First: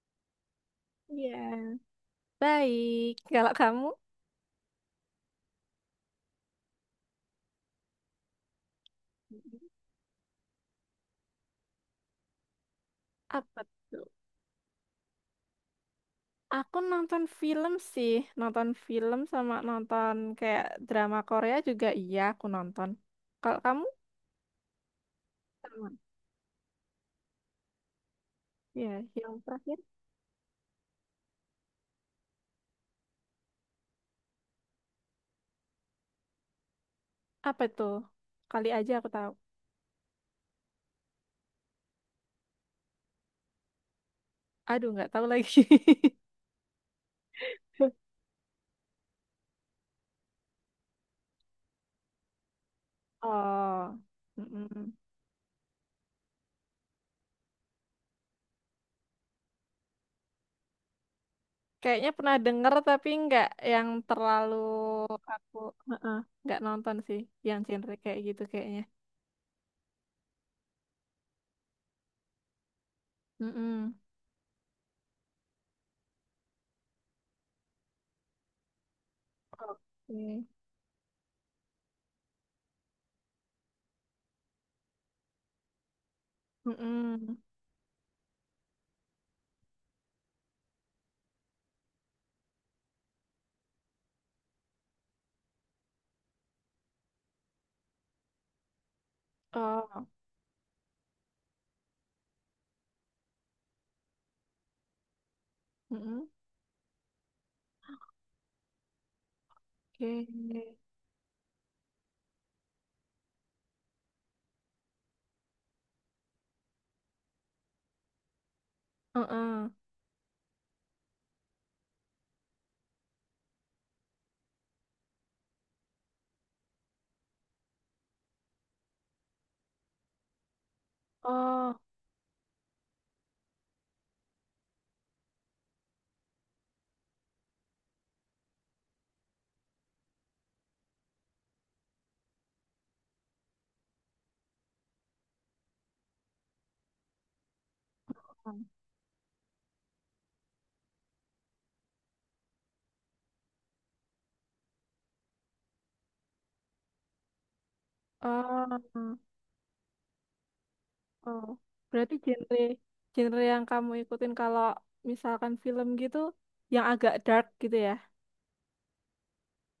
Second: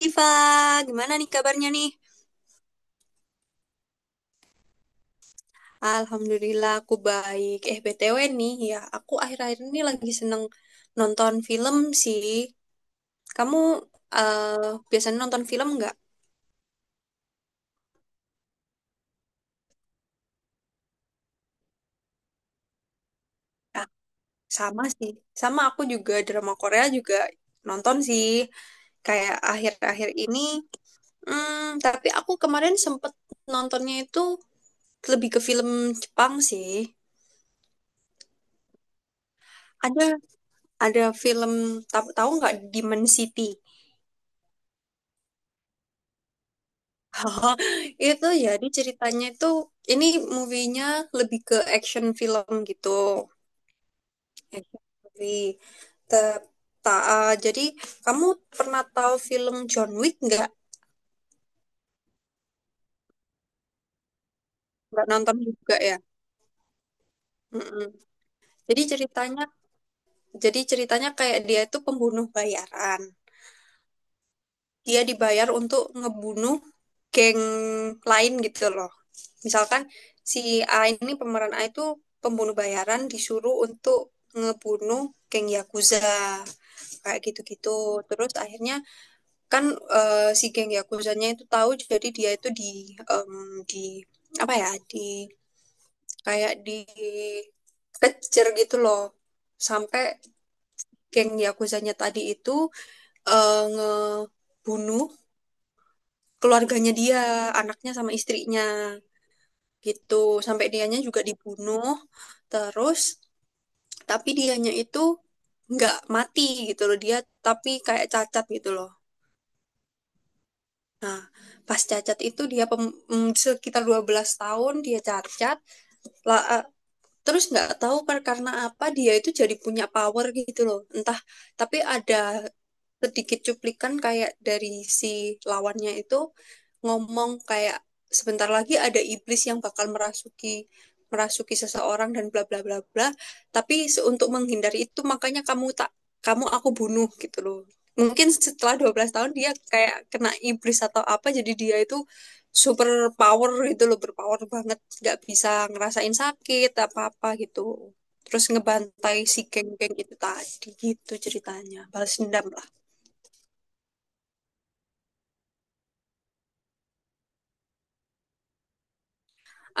Diva, gimana nih kabarnya Iya. nih? Baik. Kalau kamu, Alhamdulillah aku baik. BTW nih ya, aku akhir-akhir ini lagi seneng nonton film sih. Kamu apa tuh? Biasanya nonton film nggak? Aku nonton film sih, nonton film sama nonton kayak drama Korea juga iya aku nonton. Kalau kamu Ah, sama sih. Sama aku sama. juga drama Korea juga nonton sih. Ya, yang Kayak terakhir akhir-akhir ini. Hmm, tapi aku kemarin sempet nontonnya itu lebih ke film Jepang sih. apa tuh? Kali aja aku tahu. Ada ada film tahu tahu nggak Demon City? Aduh, nggak tahu lagi. Oh, itu jadi ceritanya itu ini movie-nya lebih ke action film gitu. Oh, Action mm-mm. movie. Te- jadi kamu pernah tahu film John Wick nggak? Kayaknya pernah denger tapi nggak yang terlalu Nggak nonton aku. juga ya? Heeh, nggak nonton sih yang Mm-mm. genre kayak gitu Jadi kayaknya. ceritanya, jadi ceritanya kayak dia itu pembunuh bayaran. Mm-mm. Dia dibayar untuk ngebunuh geng lain gitu loh. Misalkan si Oke. A ini pemeran A itu pembunuh bayaran disuruh untuk ngebunuh geng Yakuza kayak Mm-mm. gitu-gitu. Terus akhirnya kan si geng Yakuzanya itu tahu jadi dia itu di di apa ya di kayak di kejar gitu loh sampai Oh, geng Yakuzanya tadi itu ngebunuh mm-mm. keluarganya dia, anaknya sama istrinya gitu. Oke. Sampai dianya juga dibunuh. Terus tapi dianya itu nggak mati gitu loh dia tapi kayak cacat gitu loh. Heeh. Nah, pas cacat itu dia sekitar 12 tahun dia cacat. La- eh, terus nggak tahu karena apa dia itu jadi punya power gitu loh. Entah Oh, tapi ada sedikit cuplikan kayak dari si lawannya itu ngomong kayak sebentar lagi ada iblis yang bakal merasuki merasuki seseorang dan bla bla bla bla. Tapi untuk menghindari itu makanya kamu tak kamu aku bunuh gitu loh. Mungkin setelah 12 tahun dia kayak kena iblis atau apa jadi dia itu super power gitu loh, berpower banget, nggak bisa ngerasain sakit apa-apa gitu. Terus ngebantai oh, si geng-geng itu tadi gitu oh. ceritanya, Berarti balas dendam. genre genre yang kamu ikutin kalau misalkan film gitu yang agak dark gitu ya,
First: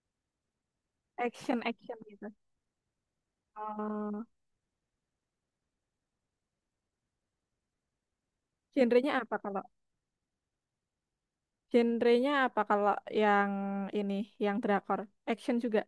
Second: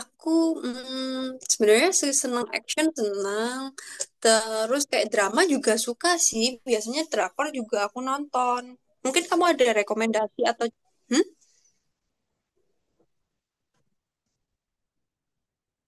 Aku action sebenarnya action sih gitu. seneng action seneng, Oh, terus kayak drama juga suka sih. Biasanya drakor juga aku nonton. genrenya Mungkin apa kamu kalau ada rekomendasi atau hmm? genrenya apa kalau yang ini yang drakor, action juga.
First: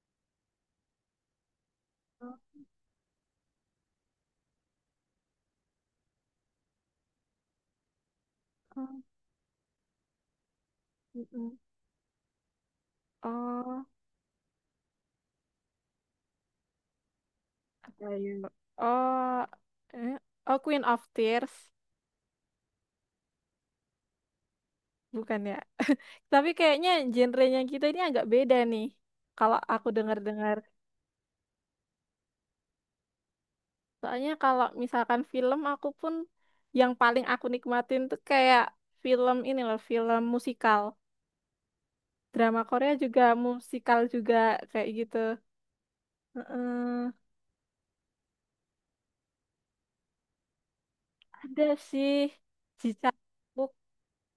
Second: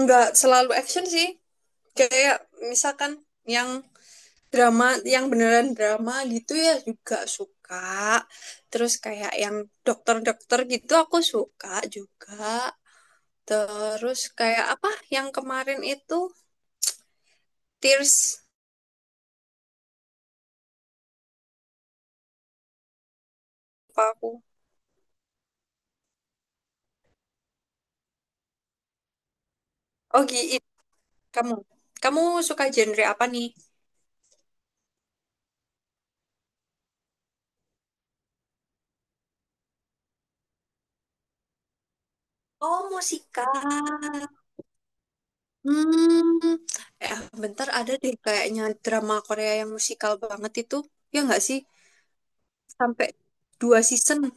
Nggak selalu action sih. Oh, Kayak misalkan yang drama, yang beneran drama gitu ya juga suka. Terus oh, kayak yang dokter-dokter gitu aku mm-mm. suka juga. Oh, Terus kayak apa yang kemarin itu apa ya? Tears Oh, eh, oh Queen of Tears apa aku? bukan ya? Tapi kayaknya genrenya kita ini agak beda nih. Kalau aku Oh, dengar-dengar. Gi- Kamu, kamu suka genre apa nih? Soalnya kalau misalkan film aku pun yang paling aku nikmatin tuh kayak film ini loh, film musikal. Drama Oh, Korea juga musikal. musikal juga kayak gitu. Hmm, Heeh. Bentar ada deh kayaknya drama Korea yang musikal banget itu. Ya nggak sih? Ada sih Sampai Jicangkook. dua season.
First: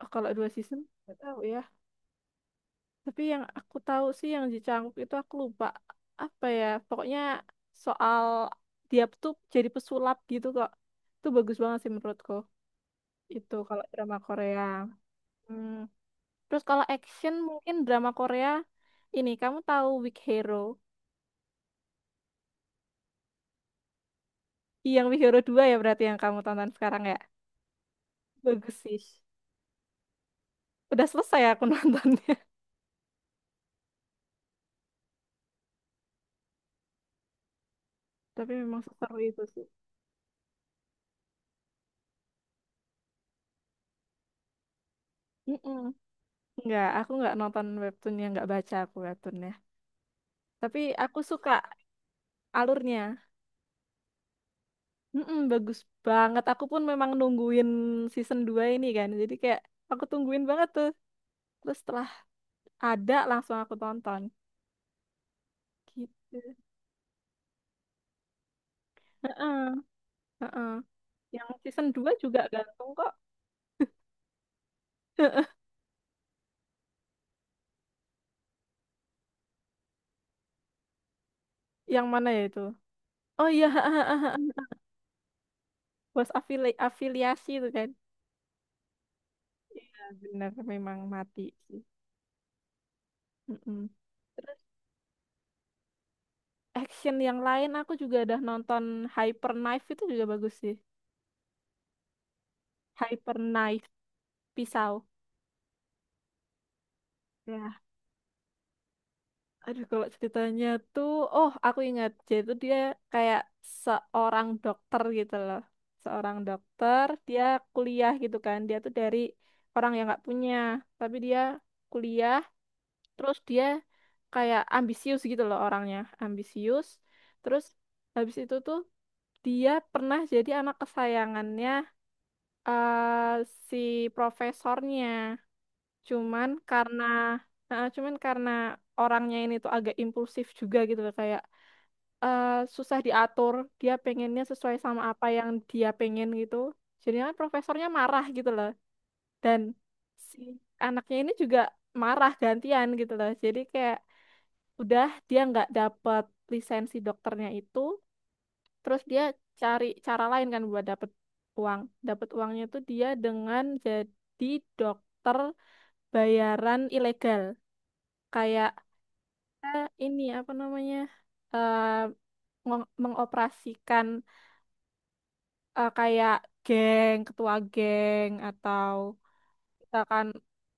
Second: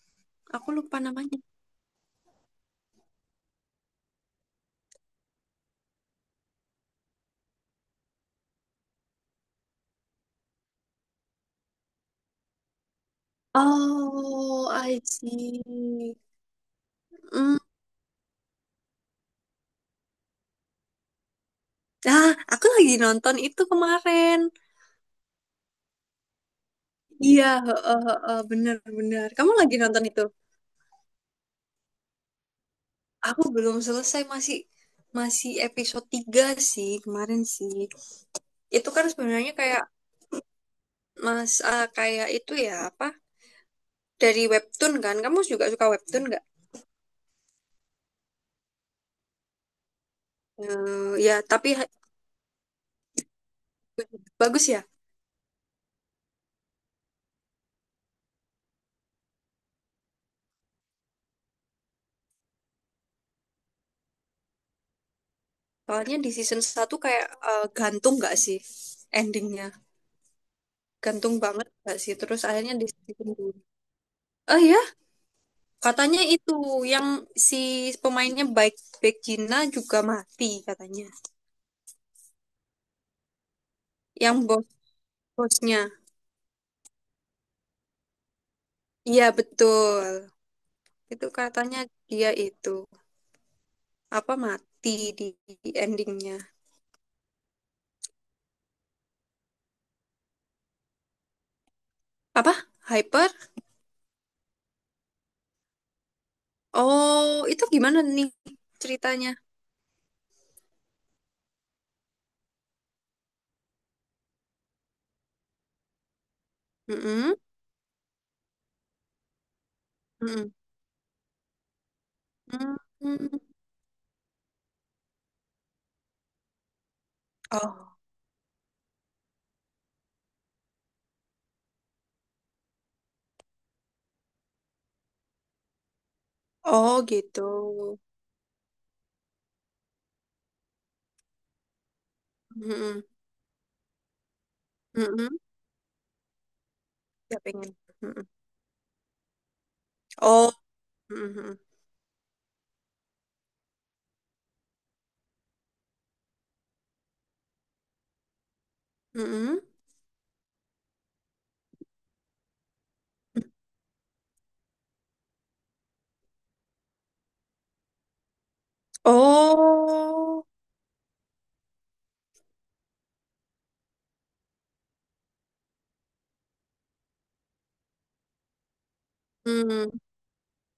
Oh, kalau dua Aku season lupa nggak namanya. tahu ya. Tapi yang aku tahu sih yang Jicangkook itu aku lupa apa ya. Pokoknya soal dia tuh jadi pesulap gitu kok. Itu bagus banget sih menurutku. Itu kalau drama Korea. Oh, I Hmm. see. Terus kalau action Hmm. mungkin drama Korea ini, kamu tahu Weak Hero? Ah, aku lagi nonton itu kemarin. Ih, yang Weak Hero 2 ya berarti yang kamu tonton sekarang ya. Iya, heeh, heeh, Bagus sih. bener-bener. Kamu lagi nonton itu? Udah selesai aku nontonnya. Aku belum selesai, masih masih episode 3 sih kemarin sih. Tapi memang Itu kan seseru itu sebenarnya sih. kayak kayak itu ya, apa? Dari webtoon kan? Kamu juga Mm-mm. suka webtoon nggak? Nggak, aku nggak nonton webtoonnya, nggak baca aku webtoonnya. Tapi Eh, aku ya, suka tapi ha- alurnya. bagus ya. Mm-mm, bagus banget. Aku pun memang nungguin season 2 ini kan. Jadi kayak aku tungguin banget tuh. Terus setelah ada langsung aku tonton. Soalnya di Gitu. season satu kayak gantung nggak sih endingnya? Heeh. Heeh. Gantung Yang banget season nggak 2 sih? Terus juga akhirnya di ganteng kok. season 2 Eh ya, Heeh. katanya itu yang si pemainnya baik baik Gina juga mati katanya. Yang mana ya itu? Oh iya, Yang bos-bosnya. bos afiliasi itu kan. Iya, Iya, betul. bener memang Itu mati sih. katanya dia itu Mm-mm. apa Terus mati di endingnya. action yang lain aku juga udah nonton Hyper Knife itu juga bagus sih. Apa? Hyper? Hyper Knife pisau. Oh, itu Ya. gimana nih ceritanya? Aduh, kalau ceritanya tuh, oh aku ingat, jadi tuh dia kayak seorang dokter gitu loh. Seorang dokter, Mm-mm, dia kuliah gitu kan. Dia tuh dari orang yang nggak mm-mm, punya, tapi dia kuliah, terus mm-mm. dia kayak ambisius gitu loh orangnya, ambisius. Terus Oh, habis itu tuh dia pernah jadi anak kesayangannya eh, si profesornya. Cuman oh karena gitu. cuman karena orangnya ini tuh agak impulsif juga gitu loh, kayak eh, susah Mm-mm, diatur, dia pengennya sesuai sama apa mm-mm. yang dia pengen gitu. Jadi kan Ya pengen. profesornya marah Mm-mm. gitu loh. Dan si Oh, anaknya ini mm-mm, juga marah gantian gitu loh. Jadi kayak udah dia nggak dapet lisensi dokternya itu, terus dia mm-mm. cari cara lain kan buat dapet uang. Dapet uangnya tuh dia dengan jadi dokter bayaran ilegal kayak kita ini Oh, apa namanya eh, mengoperasikan kayak geng, ketua geng atau mm. misalkan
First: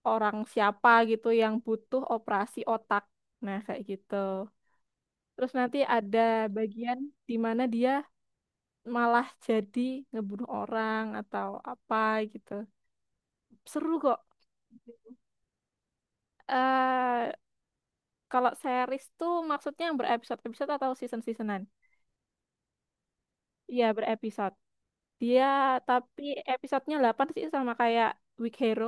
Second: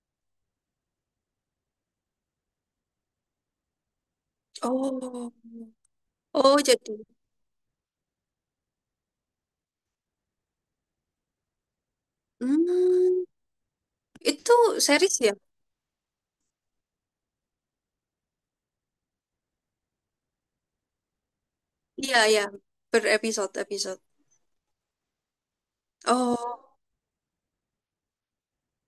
orang siapa gitu yang butuh operasi otak. Nah, kayak gitu. Oh, Terus nanti ada oh jadi. bagian di mana dia malah jadi ngebunuh orang atau apa gitu. Hmm, Seru kok. itu series ya? eh Kalau series tuh maksudnya yang berepisode-episode atau season-seasonan? Iya, ya. Berepisode, Iya, episode. berepisode. Dia tapi Oh, episodenya 8 sih sama kayak Weak Hero.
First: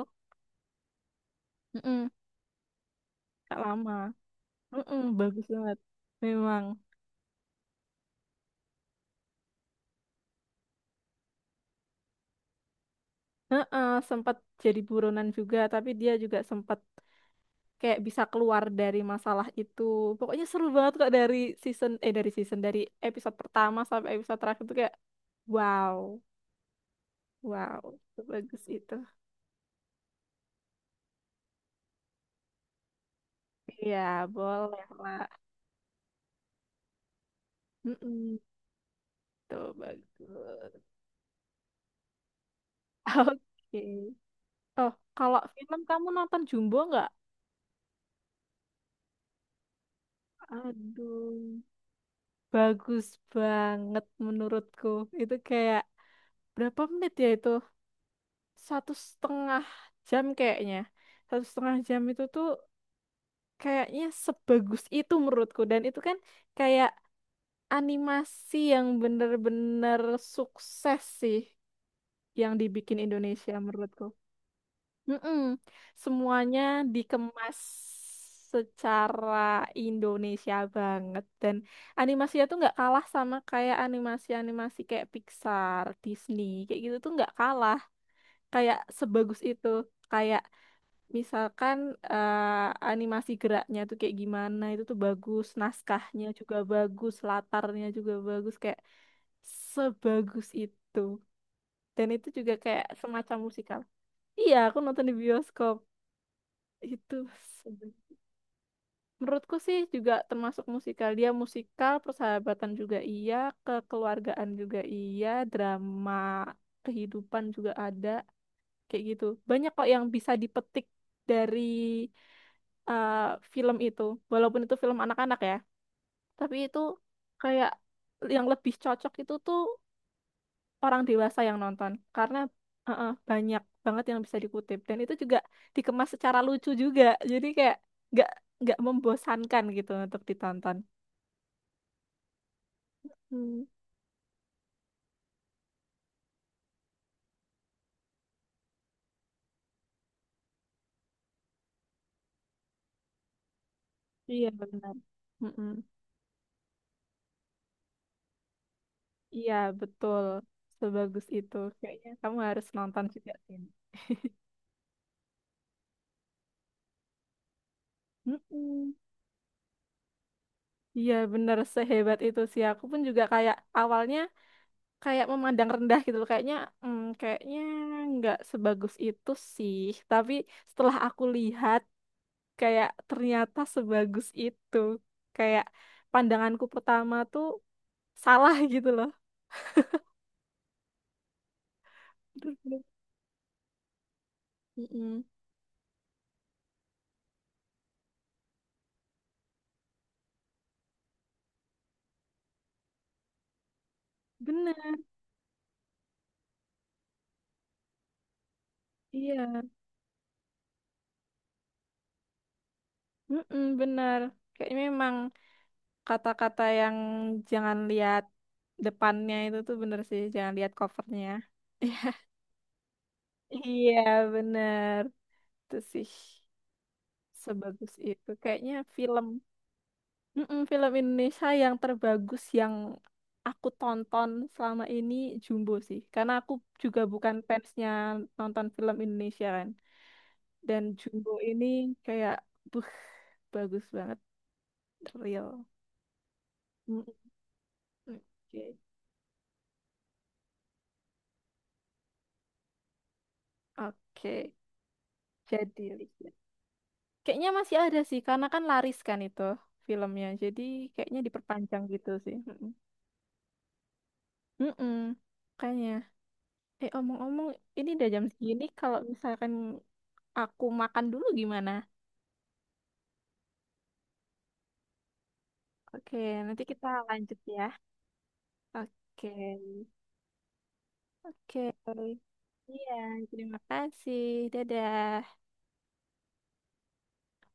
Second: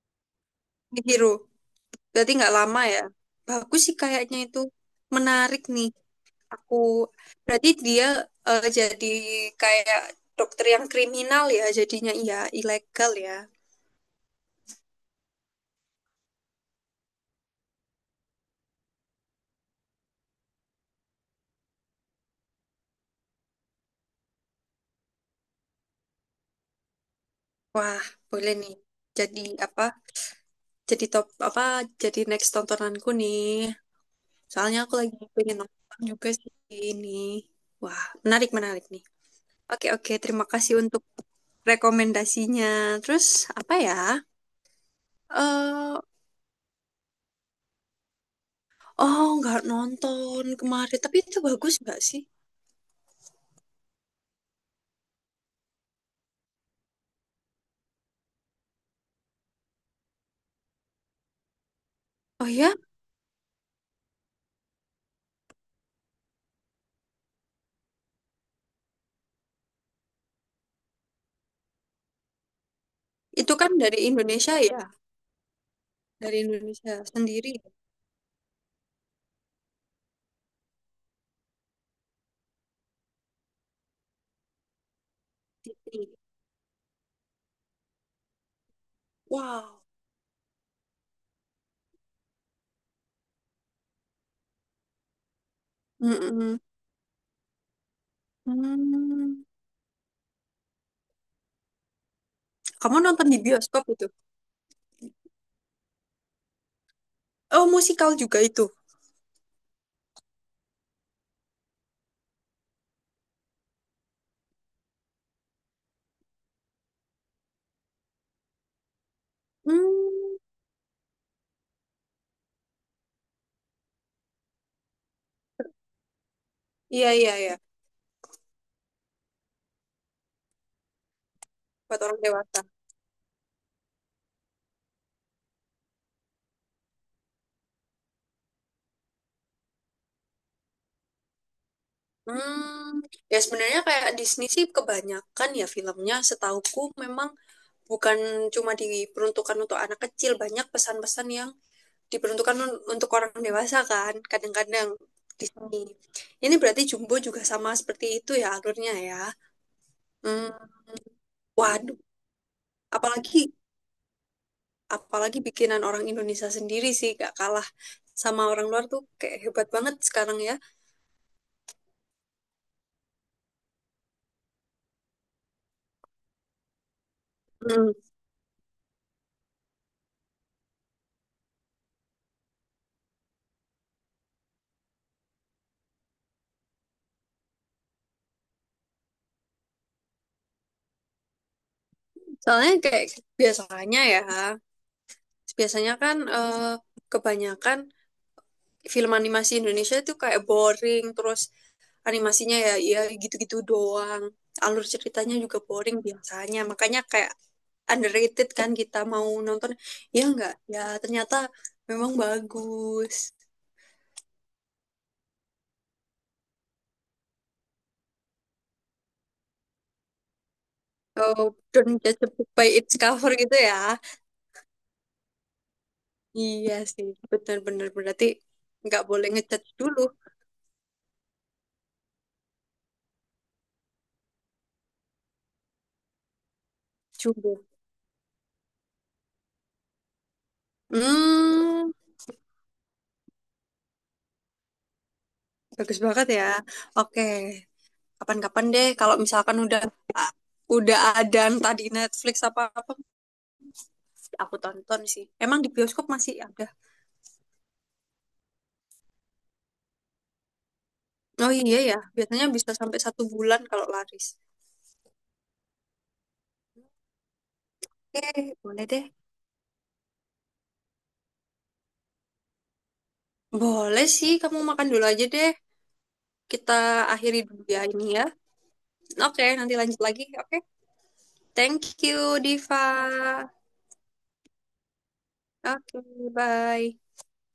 Big Hero. Mm-mm. Berarti nggak lama ya? Gak Bagus lama. sih kayaknya itu. Mm-mm, bagus Menarik banget. nih. Memang. Aku berarti dia jadi kayak dokter yang kriminal ya jadinya iya ilegal ya. Heeh, sempat jadi buronan juga, tapi dia juga sempat kayak bisa keluar dari masalah itu. Pokoknya seru banget kok dari season eh dari season dari episode pertama sampai episode terakhir tuh kayak wow, wow, Wah, boleh bagus nih. itu. Jadi apa? Jadi top apa? Jadi next tontonanku nih. Iya, Soalnya boleh aku lagi lah. pengen nonton juga sih ini. Wah, Mm-mm, menarik menarik nih. tuh Oke oke, bagus. terima kasih untuk rekomendasinya. Terus apa Oke. ya? Oh, kalau film eh kamu nonton Jumbo nggak? oh, nggak nonton kemarin, tapi itu Aduh, bagus nggak sih? bagus banget menurutku. Itu kayak berapa menit ya itu? Satu setengah jam kayaknya. Satu setengah jam itu tuh Oh ya, kayaknya sebagus itu menurutku. Dan itu kan kayak animasi yang bener-bener sukses sih yang dibikin Indonesia itu kan dari menurutku. Indonesia ya? Mm-mm. Dari Semuanya Indonesia sendiri. dikemas secara Indonesia banget dan animasinya tuh nggak kalah sama kayak animasi-animasi kayak Pixar, Disney kayak gitu tuh nggak kalah kayak sebagus itu, Wow. kayak misalkan animasi geraknya tuh kayak gimana itu tuh bagus, naskahnya juga Mm-mm. bagus, latarnya juga bagus, kayak Hmm. sebagus itu, dan itu juga kayak Kamu nonton semacam di musikal, bioskop itu? iya aku nonton di bioskop itu. Oh, sebe- musikal juga itu. Menurutku sih juga termasuk musikal. Dia musikal, persahabatan juga iya, kekeluargaan juga iya, drama kehidupan juga ada, kayak gitu. Banyak kok yang bisa Hmm. dipetik dari eh, film itu. Walaupun itu film anak-anak ya, tapi itu Iya, iya, iya. kayak yang lebih cocok itu tuh orang dewasa yang nonton Buat orang karena dewasa. uh-uh, banyak banget yang bisa dikutip dan itu juga dikemas secara lucu juga jadi kayak nggak nggak membosankan gitu untuk ditonton. Hmm. Ya Hmm, sebenarnya kayak Disney sih kebanyakan ya filmnya setauku memang bukan cuma diperuntukkan untuk anak kecil, banyak pesan-pesan yang diperuntukkan untuk orang dewasa kan, iya kadang-kadang benar. Mm-mm. Disney. Ini berarti Jumbo juga sama seperti itu ya alurnya ya. Iya betul Hmm. sebagus itu Waduh, kayaknya kamu harus nonton juga, apalagi Tin. apalagi bikinan orang Indonesia sendiri sih gak kalah sama orang luar Mm-mm. tuh kayak hebat banget sekarang ya. Iya benar sehebat itu sih aku pun juga kayak awalnya kayak memandang rendah gitu loh. Kayaknya Hmm. nggak sebagus itu sih, tapi setelah aku lihat kayak ternyata sebagus itu, kayak pandanganku pertama tuh salah gitu loh. Soalnya Bener-bener. kayak biasanya ya, Mm-mm. biasanya kan kebanyakan film animasi Indonesia itu kayak boring, terus animasinya ya ya gitu-gitu doang. Alur Bener. ceritanya juga boring biasanya. Makanya kayak underrated kan kita mau Iya. nonton ya enggak ya ternyata memang bagus. Mm-mm, bener kayaknya memang kata-kata yang jangan lihat depannya itu tuh bener sih, jangan lihat covernya. Oh, don't judge a book by its cover gitu ya. Iya bener itu sih, Iya sih, benar-benar sebagus berarti itu kayaknya nggak film. boleh ngecat dulu, Mm-mm, film Indonesia yang terbagus yang aku tonton selama ini Jumbo sih. Karena aku juga bukan jumbo. fansnya nonton film Indonesia kan. Dan Jumbo ini Hmm, kayak, buh, bagus banget. Real. bagus banget ya. Mm-mm. Oke, kapan-kapan Oke. deh kalau misalkan udah ah, udah ada entah di Netflix apa-apa, Oke. aku tonton sih. Emang di Jadi, bioskop Lisya. masih ada? Kayaknya masih ada sih, karena kan laris kan itu filmnya. Jadi kayaknya Oh iya diperpanjang ya, gitu sih. biasanya Mm-mm. bisa sampai satu bulan kalau laris. Mm-mm. Kayaknya. Eh, omong-omong, ini udah jam Oke, segini. boleh Kalau deh. misalkan, aku makan dulu gimana? Boleh sih, kamu makan dulu aja deh. Oke, nanti Kita kita akhiri lanjut dulu ya. ya ini ya. Oke, Oke, nanti lanjut lagi. Oke, oke. thank you, Diva. Iya, terima kasih. Dadah. Oke, bye.